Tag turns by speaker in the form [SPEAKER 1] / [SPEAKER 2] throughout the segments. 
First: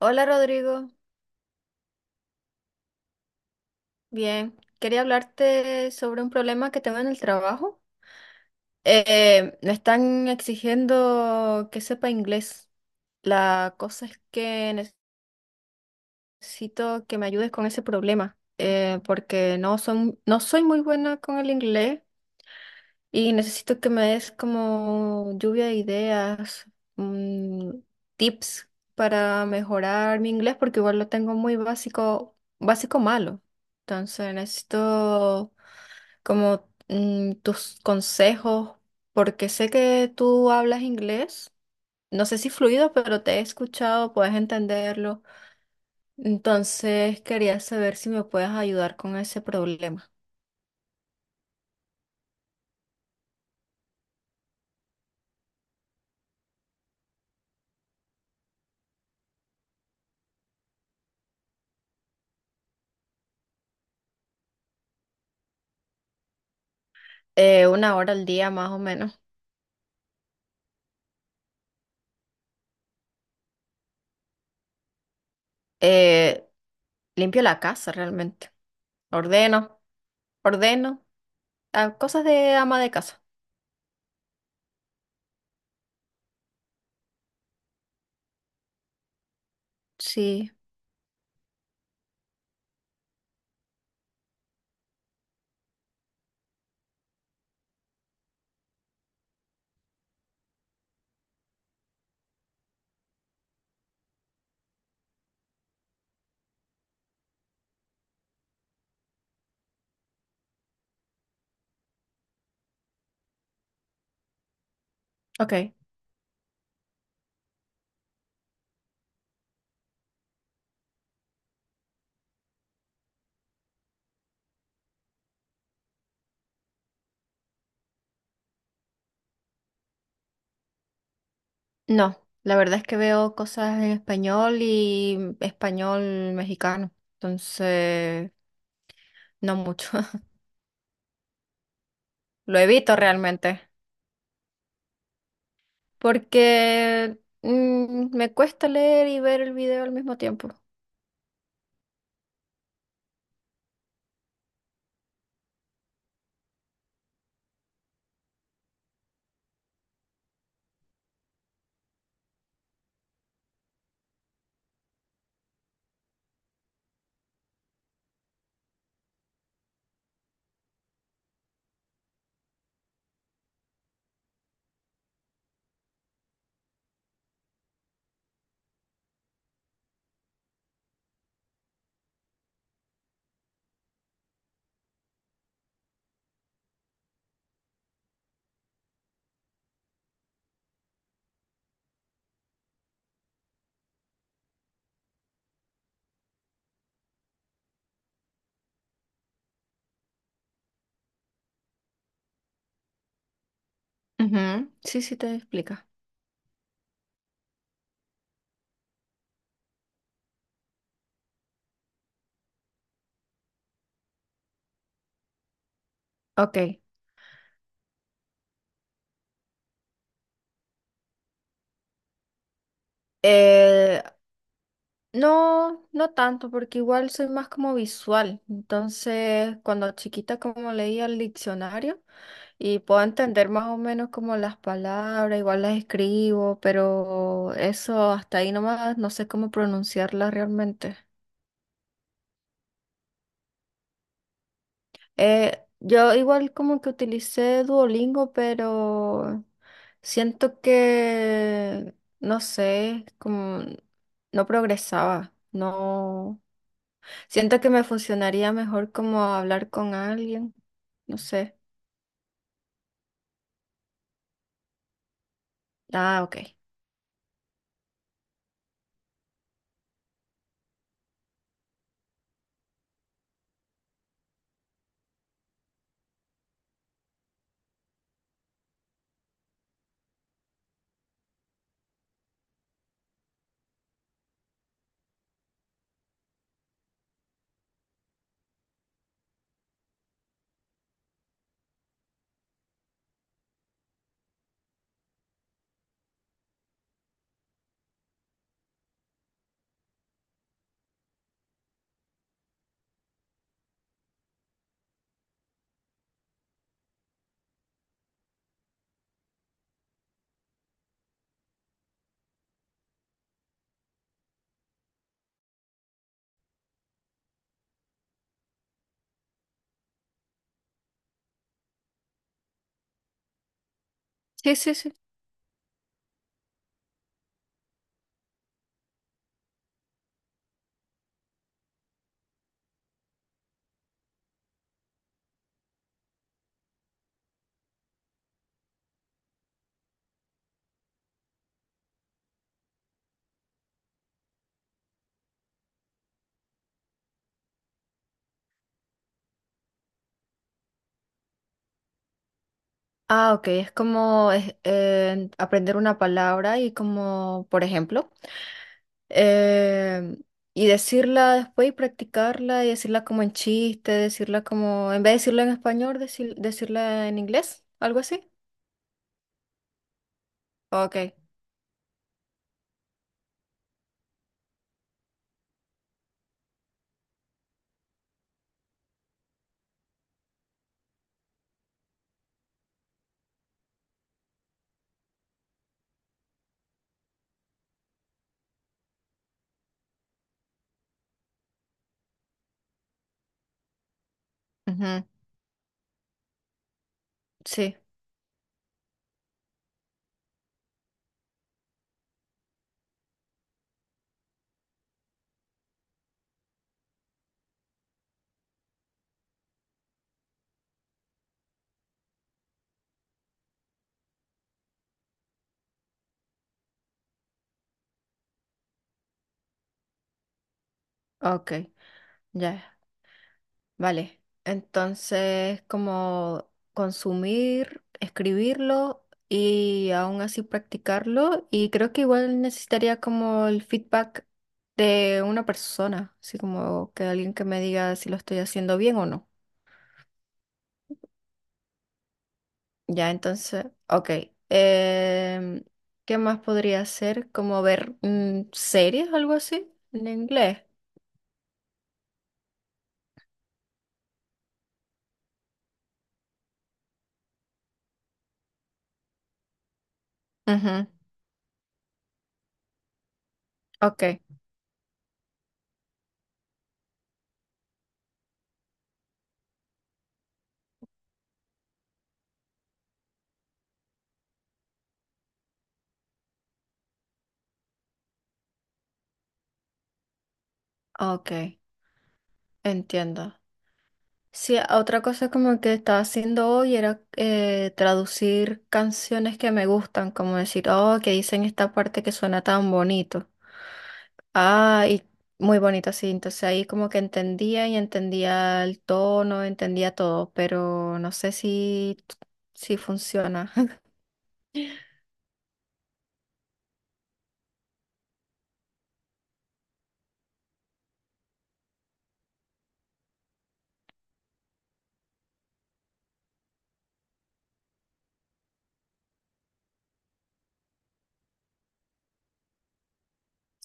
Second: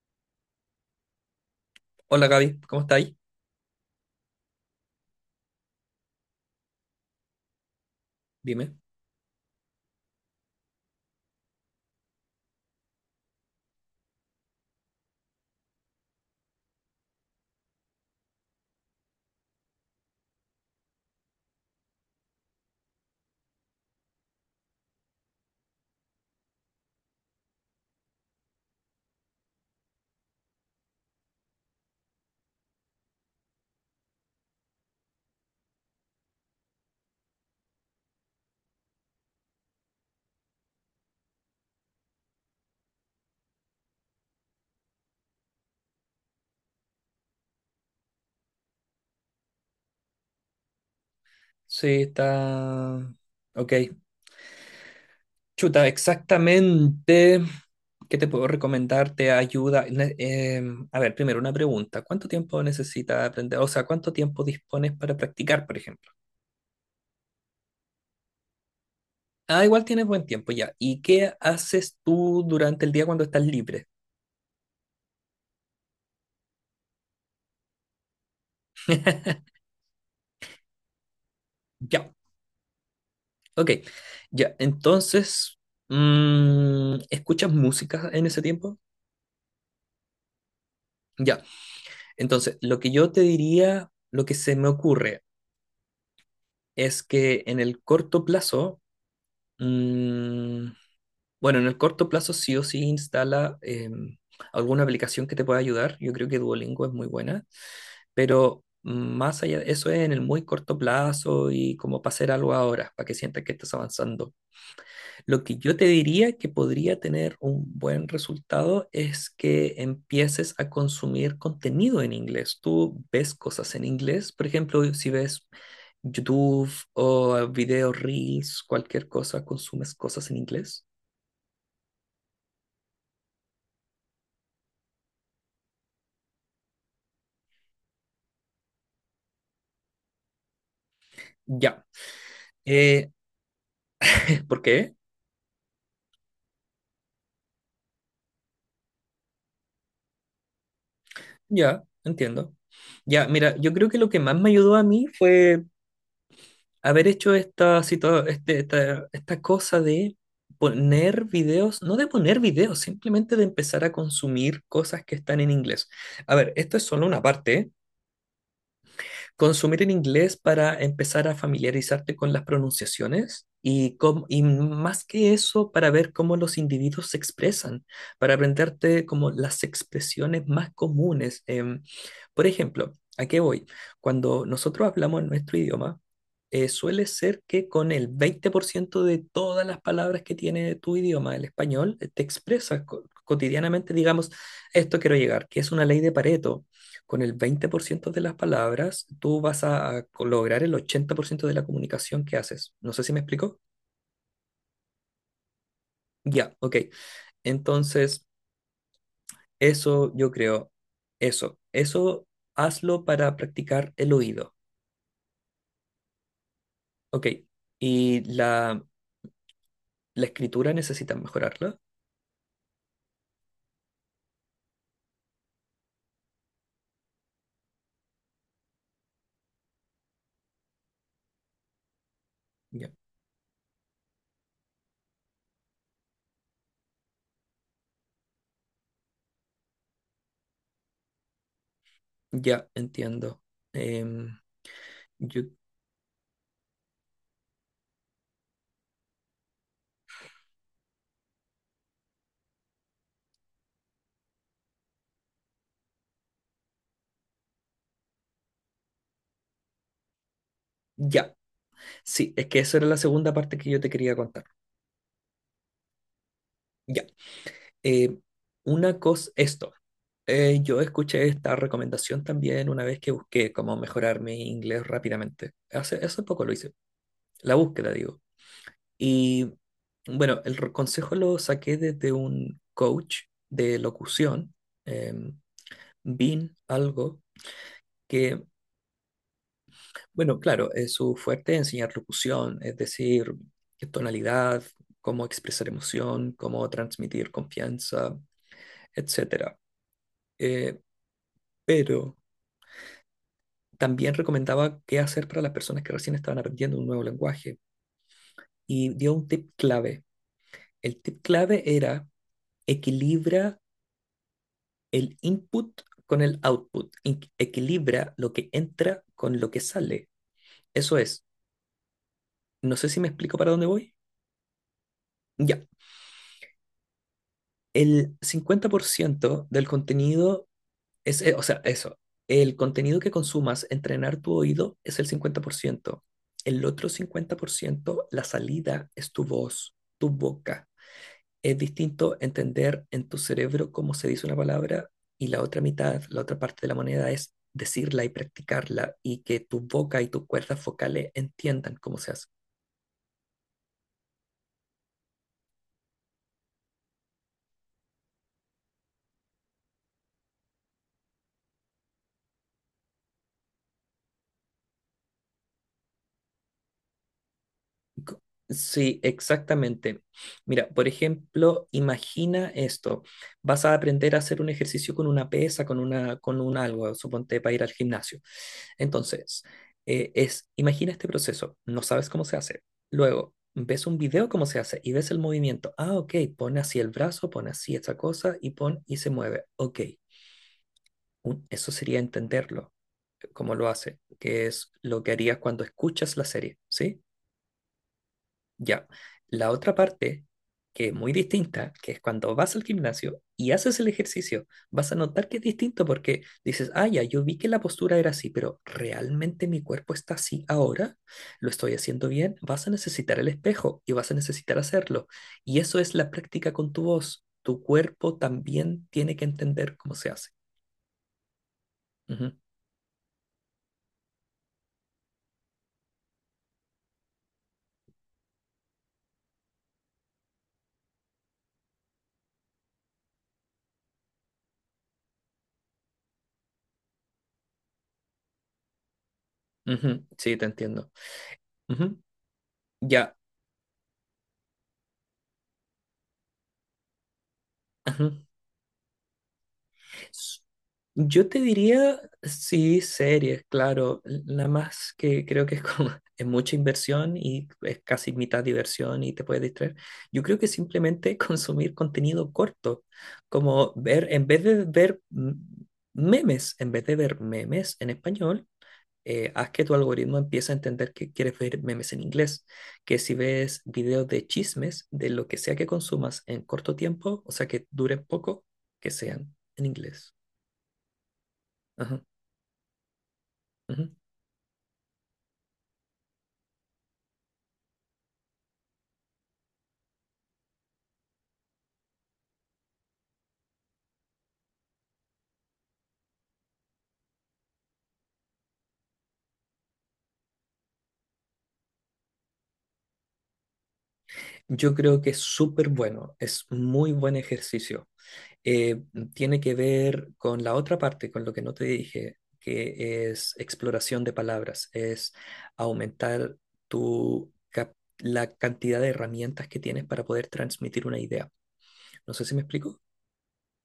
[SPEAKER 1] Hola Rodrigo,
[SPEAKER 2] Hola Gaby, ¿cómo estáis?
[SPEAKER 1] bien. Quería hablarte sobre un problema que tengo en el trabajo.
[SPEAKER 2] Dime.
[SPEAKER 1] Me están exigiendo que sepa inglés. La cosa es que necesito que me ayudes con ese problema, porque no soy muy buena con el inglés y necesito que me des como lluvia de ideas, mm, tips para mejorar mi inglés, porque igual lo tengo muy básico, básico malo. Entonces necesito como tus consejos, porque sé que tú hablas inglés, no sé si fluido, pero te he escuchado, puedes entenderlo. Entonces quería saber si me puedes ayudar con ese problema.
[SPEAKER 2] Sí, está... Ok. Chuta, exactamente. ¿Qué te puedo recomendar? ¿Te ayuda? A ver, primero una pregunta. ¿Cuánto tiempo necesitas aprender? O sea, ¿cuánto tiempo dispones para practicar, por ejemplo?
[SPEAKER 1] Una hora al día más o menos.
[SPEAKER 2] Ah, igual tienes buen tiempo ya. ¿Y qué haces tú durante el día cuando estás libre?
[SPEAKER 1] Eh, Limpio la casa realmente. Ordeno, ordeno,
[SPEAKER 2] Ya,
[SPEAKER 1] cosas de ama de casa.
[SPEAKER 2] ok. Ya, entonces, ¿escuchas música en ese tiempo?
[SPEAKER 1] Sí,
[SPEAKER 2] Ya. Entonces, lo que yo te diría, lo que se me ocurre es que en el corto plazo, mm, bueno, en el corto plazo sí o sí instala alguna aplicación que te pueda ayudar. Yo creo que Duolingo es muy buena, pero más allá de eso es en el muy corto plazo y como para hacer algo ahora, para que sientas que estás avanzando. Lo
[SPEAKER 1] ok.
[SPEAKER 2] que yo te diría que podría tener un buen resultado es que empieces a consumir contenido en inglés. Tú ves cosas en inglés, por ejemplo, si ves YouTube o videos reels, cualquier cosa, consumes cosas en inglés.
[SPEAKER 1] No, la verdad es que veo cosas en español y español mexicano, entonces no mucho.
[SPEAKER 2] Ya.
[SPEAKER 1] Lo evito
[SPEAKER 2] Eh,
[SPEAKER 1] realmente
[SPEAKER 2] ¿Por qué?
[SPEAKER 1] porque me cuesta leer y ver el video al mismo tiempo.
[SPEAKER 2] Ya, entiendo. Ya, mira, yo creo que lo que más me ayudó a mí fue haber hecho esta, situa- este- esta cosa de poner videos, no de poner videos, simplemente de empezar a consumir cosas que están en inglés. A ver, esto es solo una parte, ¿eh? Consumir en inglés para empezar a familiarizarte con las pronunciaciones y, y más que eso, para ver cómo los individuos se expresan, para aprenderte como las expresiones más comunes. Por ejemplo, ¿a qué voy? Cuando nosotros hablamos en nuestro idioma, suele ser que con el 20% de todas las palabras que tiene tu idioma, el español, te expresas cotidianamente, digamos, esto quiero llegar, que es una ley de Pareto con el 20% de las palabras, tú vas a lograr el 80% de la comunicación que haces. No sé si me explico.
[SPEAKER 1] Ujú, sí, sí te explica.
[SPEAKER 2] Ya, ok. Entonces, eso yo creo, eso hazlo para practicar el oído.
[SPEAKER 1] Ok.
[SPEAKER 2] Ok. Y la escritura necesitas mejorarla.
[SPEAKER 1] Eh, No, no tanto, porque igual soy más como visual. Entonces, cuando chiquita como leía el diccionario y
[SPEAKER 2] Ya,
[SPEAKER 1] puedo entender más o menos como las palabras, igual las escribo, pero eso hasta ahí nomás no sé cómo pronunciarlas realmente.
[SPEAKER 2] ya, entiendo. Em, yo-
[SPEAKER 1] Yo igual como que utilicé Duolingo, pero siento que, no sé, como no progresaba, no. Siento que me funcionaría mejor como hablar con alguien. No
[SPEAKER 2] ya,
[SPEAKER 1] sé.
[SPEAKER 2] sí, es que esa era la segunda parte que yo te quería contar.
[SPEAKER 1] Ah, ok.
[SPEAKER 2] Ya. Eh, una cosa, esto. Yo escuché esta recomendación también una vez que busqué cómo mejorar mi inglés rápidamente. Hace poco lo hice, la búsqueda, digo. Y bueno, el consejo lo saqué desde un coach de locución, em, Bean Algo, que, bueno, claro, es su fuerte es enseñar locución, es decir, qué tonalidad, cómo expresar emoción, cómo transmitir confianza, etcétera. Eh, pero también recomendaba qué hacer para las personas que recién estaban aprendiendo un nuevo lenguaje y dio un tip clave. El tip clave era equilibra el input con el output, equilibra lo que entra con lo que sale. Eso es, no sé si me explico para dónde voy.
[SPEAKER 1] Sí, sí, sí.
[SPEAKER 2] Ya, el 50% del contenido es, o sea, eso, el contenido que consumas, entrenar tu oído es el 50%. El otro 50%, la salida es tu voz, tu boca. Es distinto entender en tu cerebro cómo se dice una palabra y la otra mitad, la otra parte de la moneda es decirla y practicarla y que tu boca y tus cuerdas focales entiendan cómo se hace.
[SPEAKER 1] Ah, ok. Aprender una palabra y como, por ejemplo, eh, y decirla después y practicarla y decirla como en chiste, decirla como, en vez de decirla en español, decirla en inglés, algo
[SPEAKER 2] Co-
[SPEAKER 1] así.
[SPEAKER 2] Sí, exactamente. Mira, por
[SPEAKER 1] Ok.
[SPEAKER 2] ejemplo, imagina esto. Vas a aprender a hacer un ejercicio con una pesa, con un algo, suponte para ir al gimnasio. Entonces, imagina este proceso. No sabes cómo se hace. Luego, ves un video cómo se hace y ves el movimiento. Ah, ok, pon así el brazo, pon así esta cosa y pon y se mueve. Ok, eso sería entenderlo, cómo lo hace, que es lo
[SPEAKER 1] Ujú.
[SPEAKER 2] que harías cuando escuchas la serie, ¿sí?
[SPEAKER 1] Sí,
[SPEAKER 2] Ya. La otra parte, que es muy distinta, que es cuando vas al gimnasio y haces el ejercicio, vas a notar que es distinto porque dices, ah, ya, yo vi que la postura era así, pero ¿realmente mi cuerpo está así ahora? ¿Lo estoy haciendo bien? Vas a necesitar el espejo y vas a necesitar hacerlo. Y eso es la práctica con tu voz. Tu cuerpo también tiene que entender cómo se hace.
[SPEAKER 1] ok.
[SPEAKER 2] Ujú,
[SPEAKER 1] Ya. Vale, entonces como consumir, escribirlo y aún así practicarlo y creo que igual necesitaría como el feedback de una persona, así como que alguien que me diga si lo estoy haciendo bien o no.
[SPEAKER 2] ujú, sí, te entiendo. Ujú,
[SPEAKER 1] Ya,
[SPEAKER 2] ya.
[SPEAKER 1] entonces, ok. em, ¿qué más podría hacer? Como ver
[SPEAKER 2] Ujú.
[SPEAKER 1] series, algo así, en inglés.
[SPEAKER 2] Yo te diría, sí, series, claro. La más que creo que es como es mucha inversión y es casi mitad diversión y te puedes distraer. Yo creo que
[SPEAKER 1] Ujú,
[SPEAKER 2] simplemente consumir contenido corto, como
[SPEAKER 1] ok,
[SPEAKER 2] ver, en vez de ver memes en español, haz que tu algoritmo empiece a entender que quieres ver memes en inglés. Que si ves videos de chismes, de lo que sea que consumas en corto tiempo, o sea que duren poco, que sean en inglés.
[SPEAKER 1] ok,
[SPEAKER 2] Ajá,
[SPEAKER 1] entiendo.
[SPEAKER 2] ujú.
[SPEAKER 1] Sí, otra cosa como que estaba haciendo hoy era traducir canciones que me gustan, como decir, oh, que dicen esta parte que suena tan bonito. Ah, y muy bonito, sí. Entonces ahí como que entendía y entendía el tono, entendía todo, pero no sé si funciona.
[SPEAKER 2] Yo creo que es súper bueno, es muy buen ejercicio. Eh, Tiene que ver con la otra parte, con lo que no te dije, que es exploración de palabras, es aumentar la cantidad de herramientas que tienes para poder transmitir una idea. No sé si me explico.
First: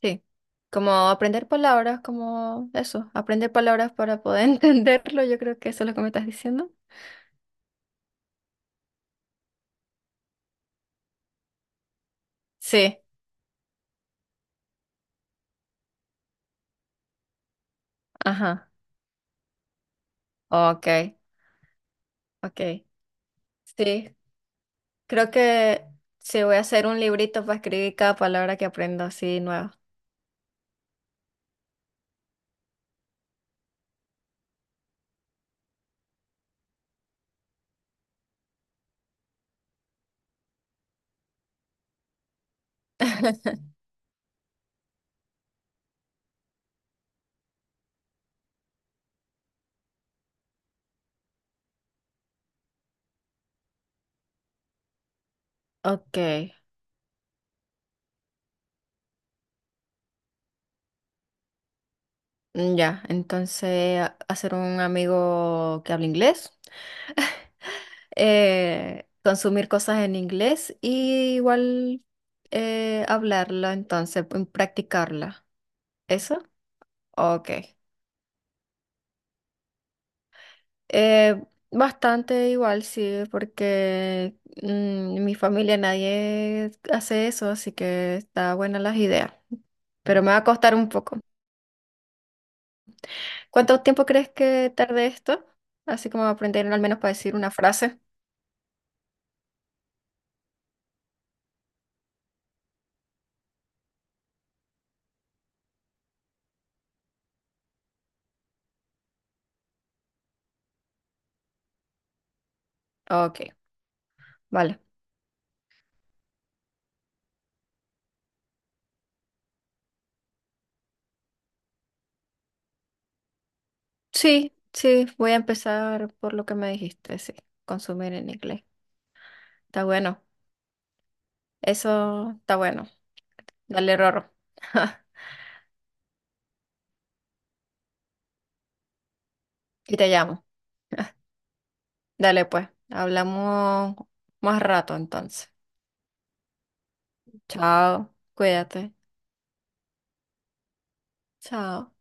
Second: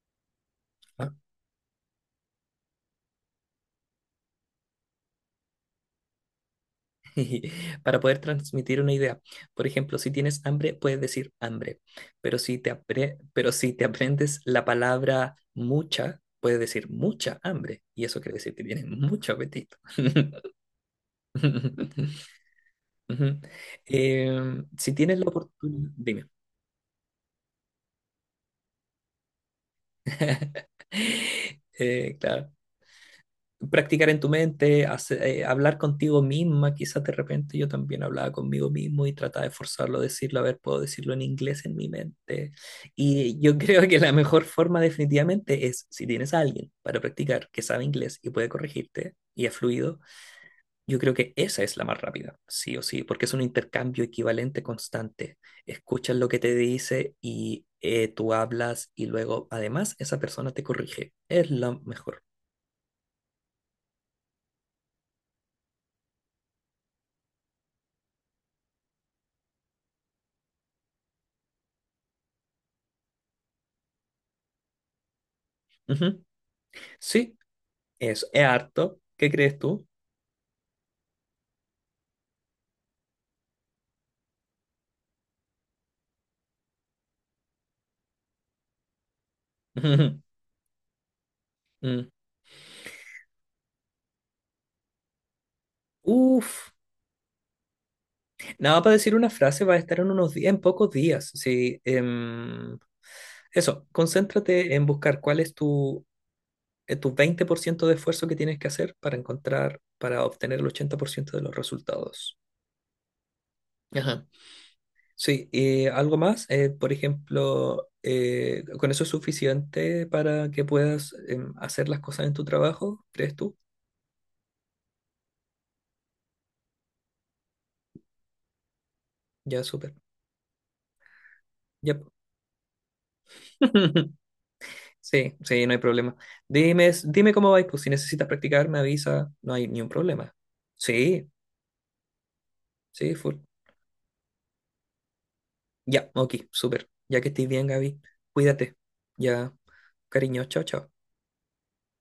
[SPEAKER 1] Sí. Como aprender palabras, como eso, aprender palabras para poder entenderlo, yo creo que eso es lo que me estás diciendo.
[SPEAKER 2] Para poder transmitir una idea. Por ejemplo, si tienes hambre, puedes decir hambre,
[SPEAKER 1] Sí,
[SPEAKER 2] pero si te aprendes la palabra mucha, puedes decir mucha hambre, y eso quiere decir que
[SPEAKER 1] ajá,
[SPEAKER 2] tienes mucho apetito.
[SPEAKER 1] ok, ok.
[SPEAKER 2] Ujú.
[SPEAKER 1] Sí,
[SPEAKER 2] Si tienes la
[SPEAKER 1] creo que
[SPEAKER 2] oportunidad, dime.
[SPEAKER 1] sí voy a hacer un librito para escribir cada palabra que aprendo así nueva.
[SPEAKER 2] Claro. Practicar en tu mente, hablar contigo misma, quizás de repente yo también hablaba conmigo mismo y trataba de forzarlo a decirlo, a ver, puedo decirlo en inglés en mi mente. Y yo creo que la mejor forma definitivamente es, si tienes a alguien para practicar que sabe inglés y puede corregirte y es fluido, yo creo que esa es la más rápida, sí o sí, porque es un intercambio equivalente constante. Escuchas
[SPEAKER 1] Ok,
[SPEAKER 2] lo que te dice y tú hablas y luego además esa persona te corrige. Es la mejor.
[SPEAKER 1] ya, entonces hacer un amigo que hable inglés, consumir cosas en inglés y igual hablarla, entonces practicarla.
[SPEAKER 2] Ujú.
[SPEAKER 1] ¿Eso?
[SPEAKER 2] Sí,
[SPEAKER 1] Ok.
[SPEAKER 2] eso, es harto. ¿Qué crees tú?
[SPEAKER 1] Eh, Bastante igual, sí, porque en mi familia nadie hace eso, así que está buena las ideas, pero me va a costar un poco.
[SPEAKER 2] Mm.
[SPEAKER 1] ¿Cuánto tiempo crees que tarde esto? Así como aprender
[SPEAKER 2] Uf.
[SPEAKER 1] al menos para decir una frase.
[SPEAKER 2] Nada, para decir una frase va a estar en unos días, en pocos días. Sí, eso, concéntrate en buscar cuál es tu, tu 20% de esfuerzo que tienes que hacer para encontrar, para obtener el 80% de los resultados.
[SPEAKER 1] Ok,
[SPEAKER 2] Ajá.
[SPEAKER 1] vale.
[SPEAKER 2] Sí, y algo más, por ejemplo, ¿con eso es suficiente para que puedas hacer las cosas en tu trabajo? ¿Crees tú?
[SPEAKER 1] Sí, sí, voy a empezar por lo que me dijiste, sí, consumir en inglés.
[SPEAKER 2] Ya,
[SPEAKER 1] Está
[SPEAKER 2] súper.
[SPEAKER 1] bueno,
[SPEAKER 2] Ya.
[SPEAKER 1] eso está bueno. Dale, Rorro.
[SPEAKER 2] Sí, sí, no hay problema. Dime, dime cómo vais, pues si necesitas practicar, me avisa, no hay ni un
[SPEAKER 1] Y te
[SPEAKER 2] problema.
[SPEAKER 1] llamo.
[SPEAKER 2] Sí,
[SPEAKER 1] Dale, pues,
[SPEAKER 2] sí, full.
[SPEAKER 1] hablamos más rato entonces.
[SPEAKER 2] Ya, ok, súper. Ya que estés bien, Gaby,
[SPEAKER 1] Chao,
[SPEAKER 2] cuídate.
[SPEAKER 1] cuídate.
[SPEAKER 2] Ya, cariño, chao, chao.
[SPEAKER 1] Chao.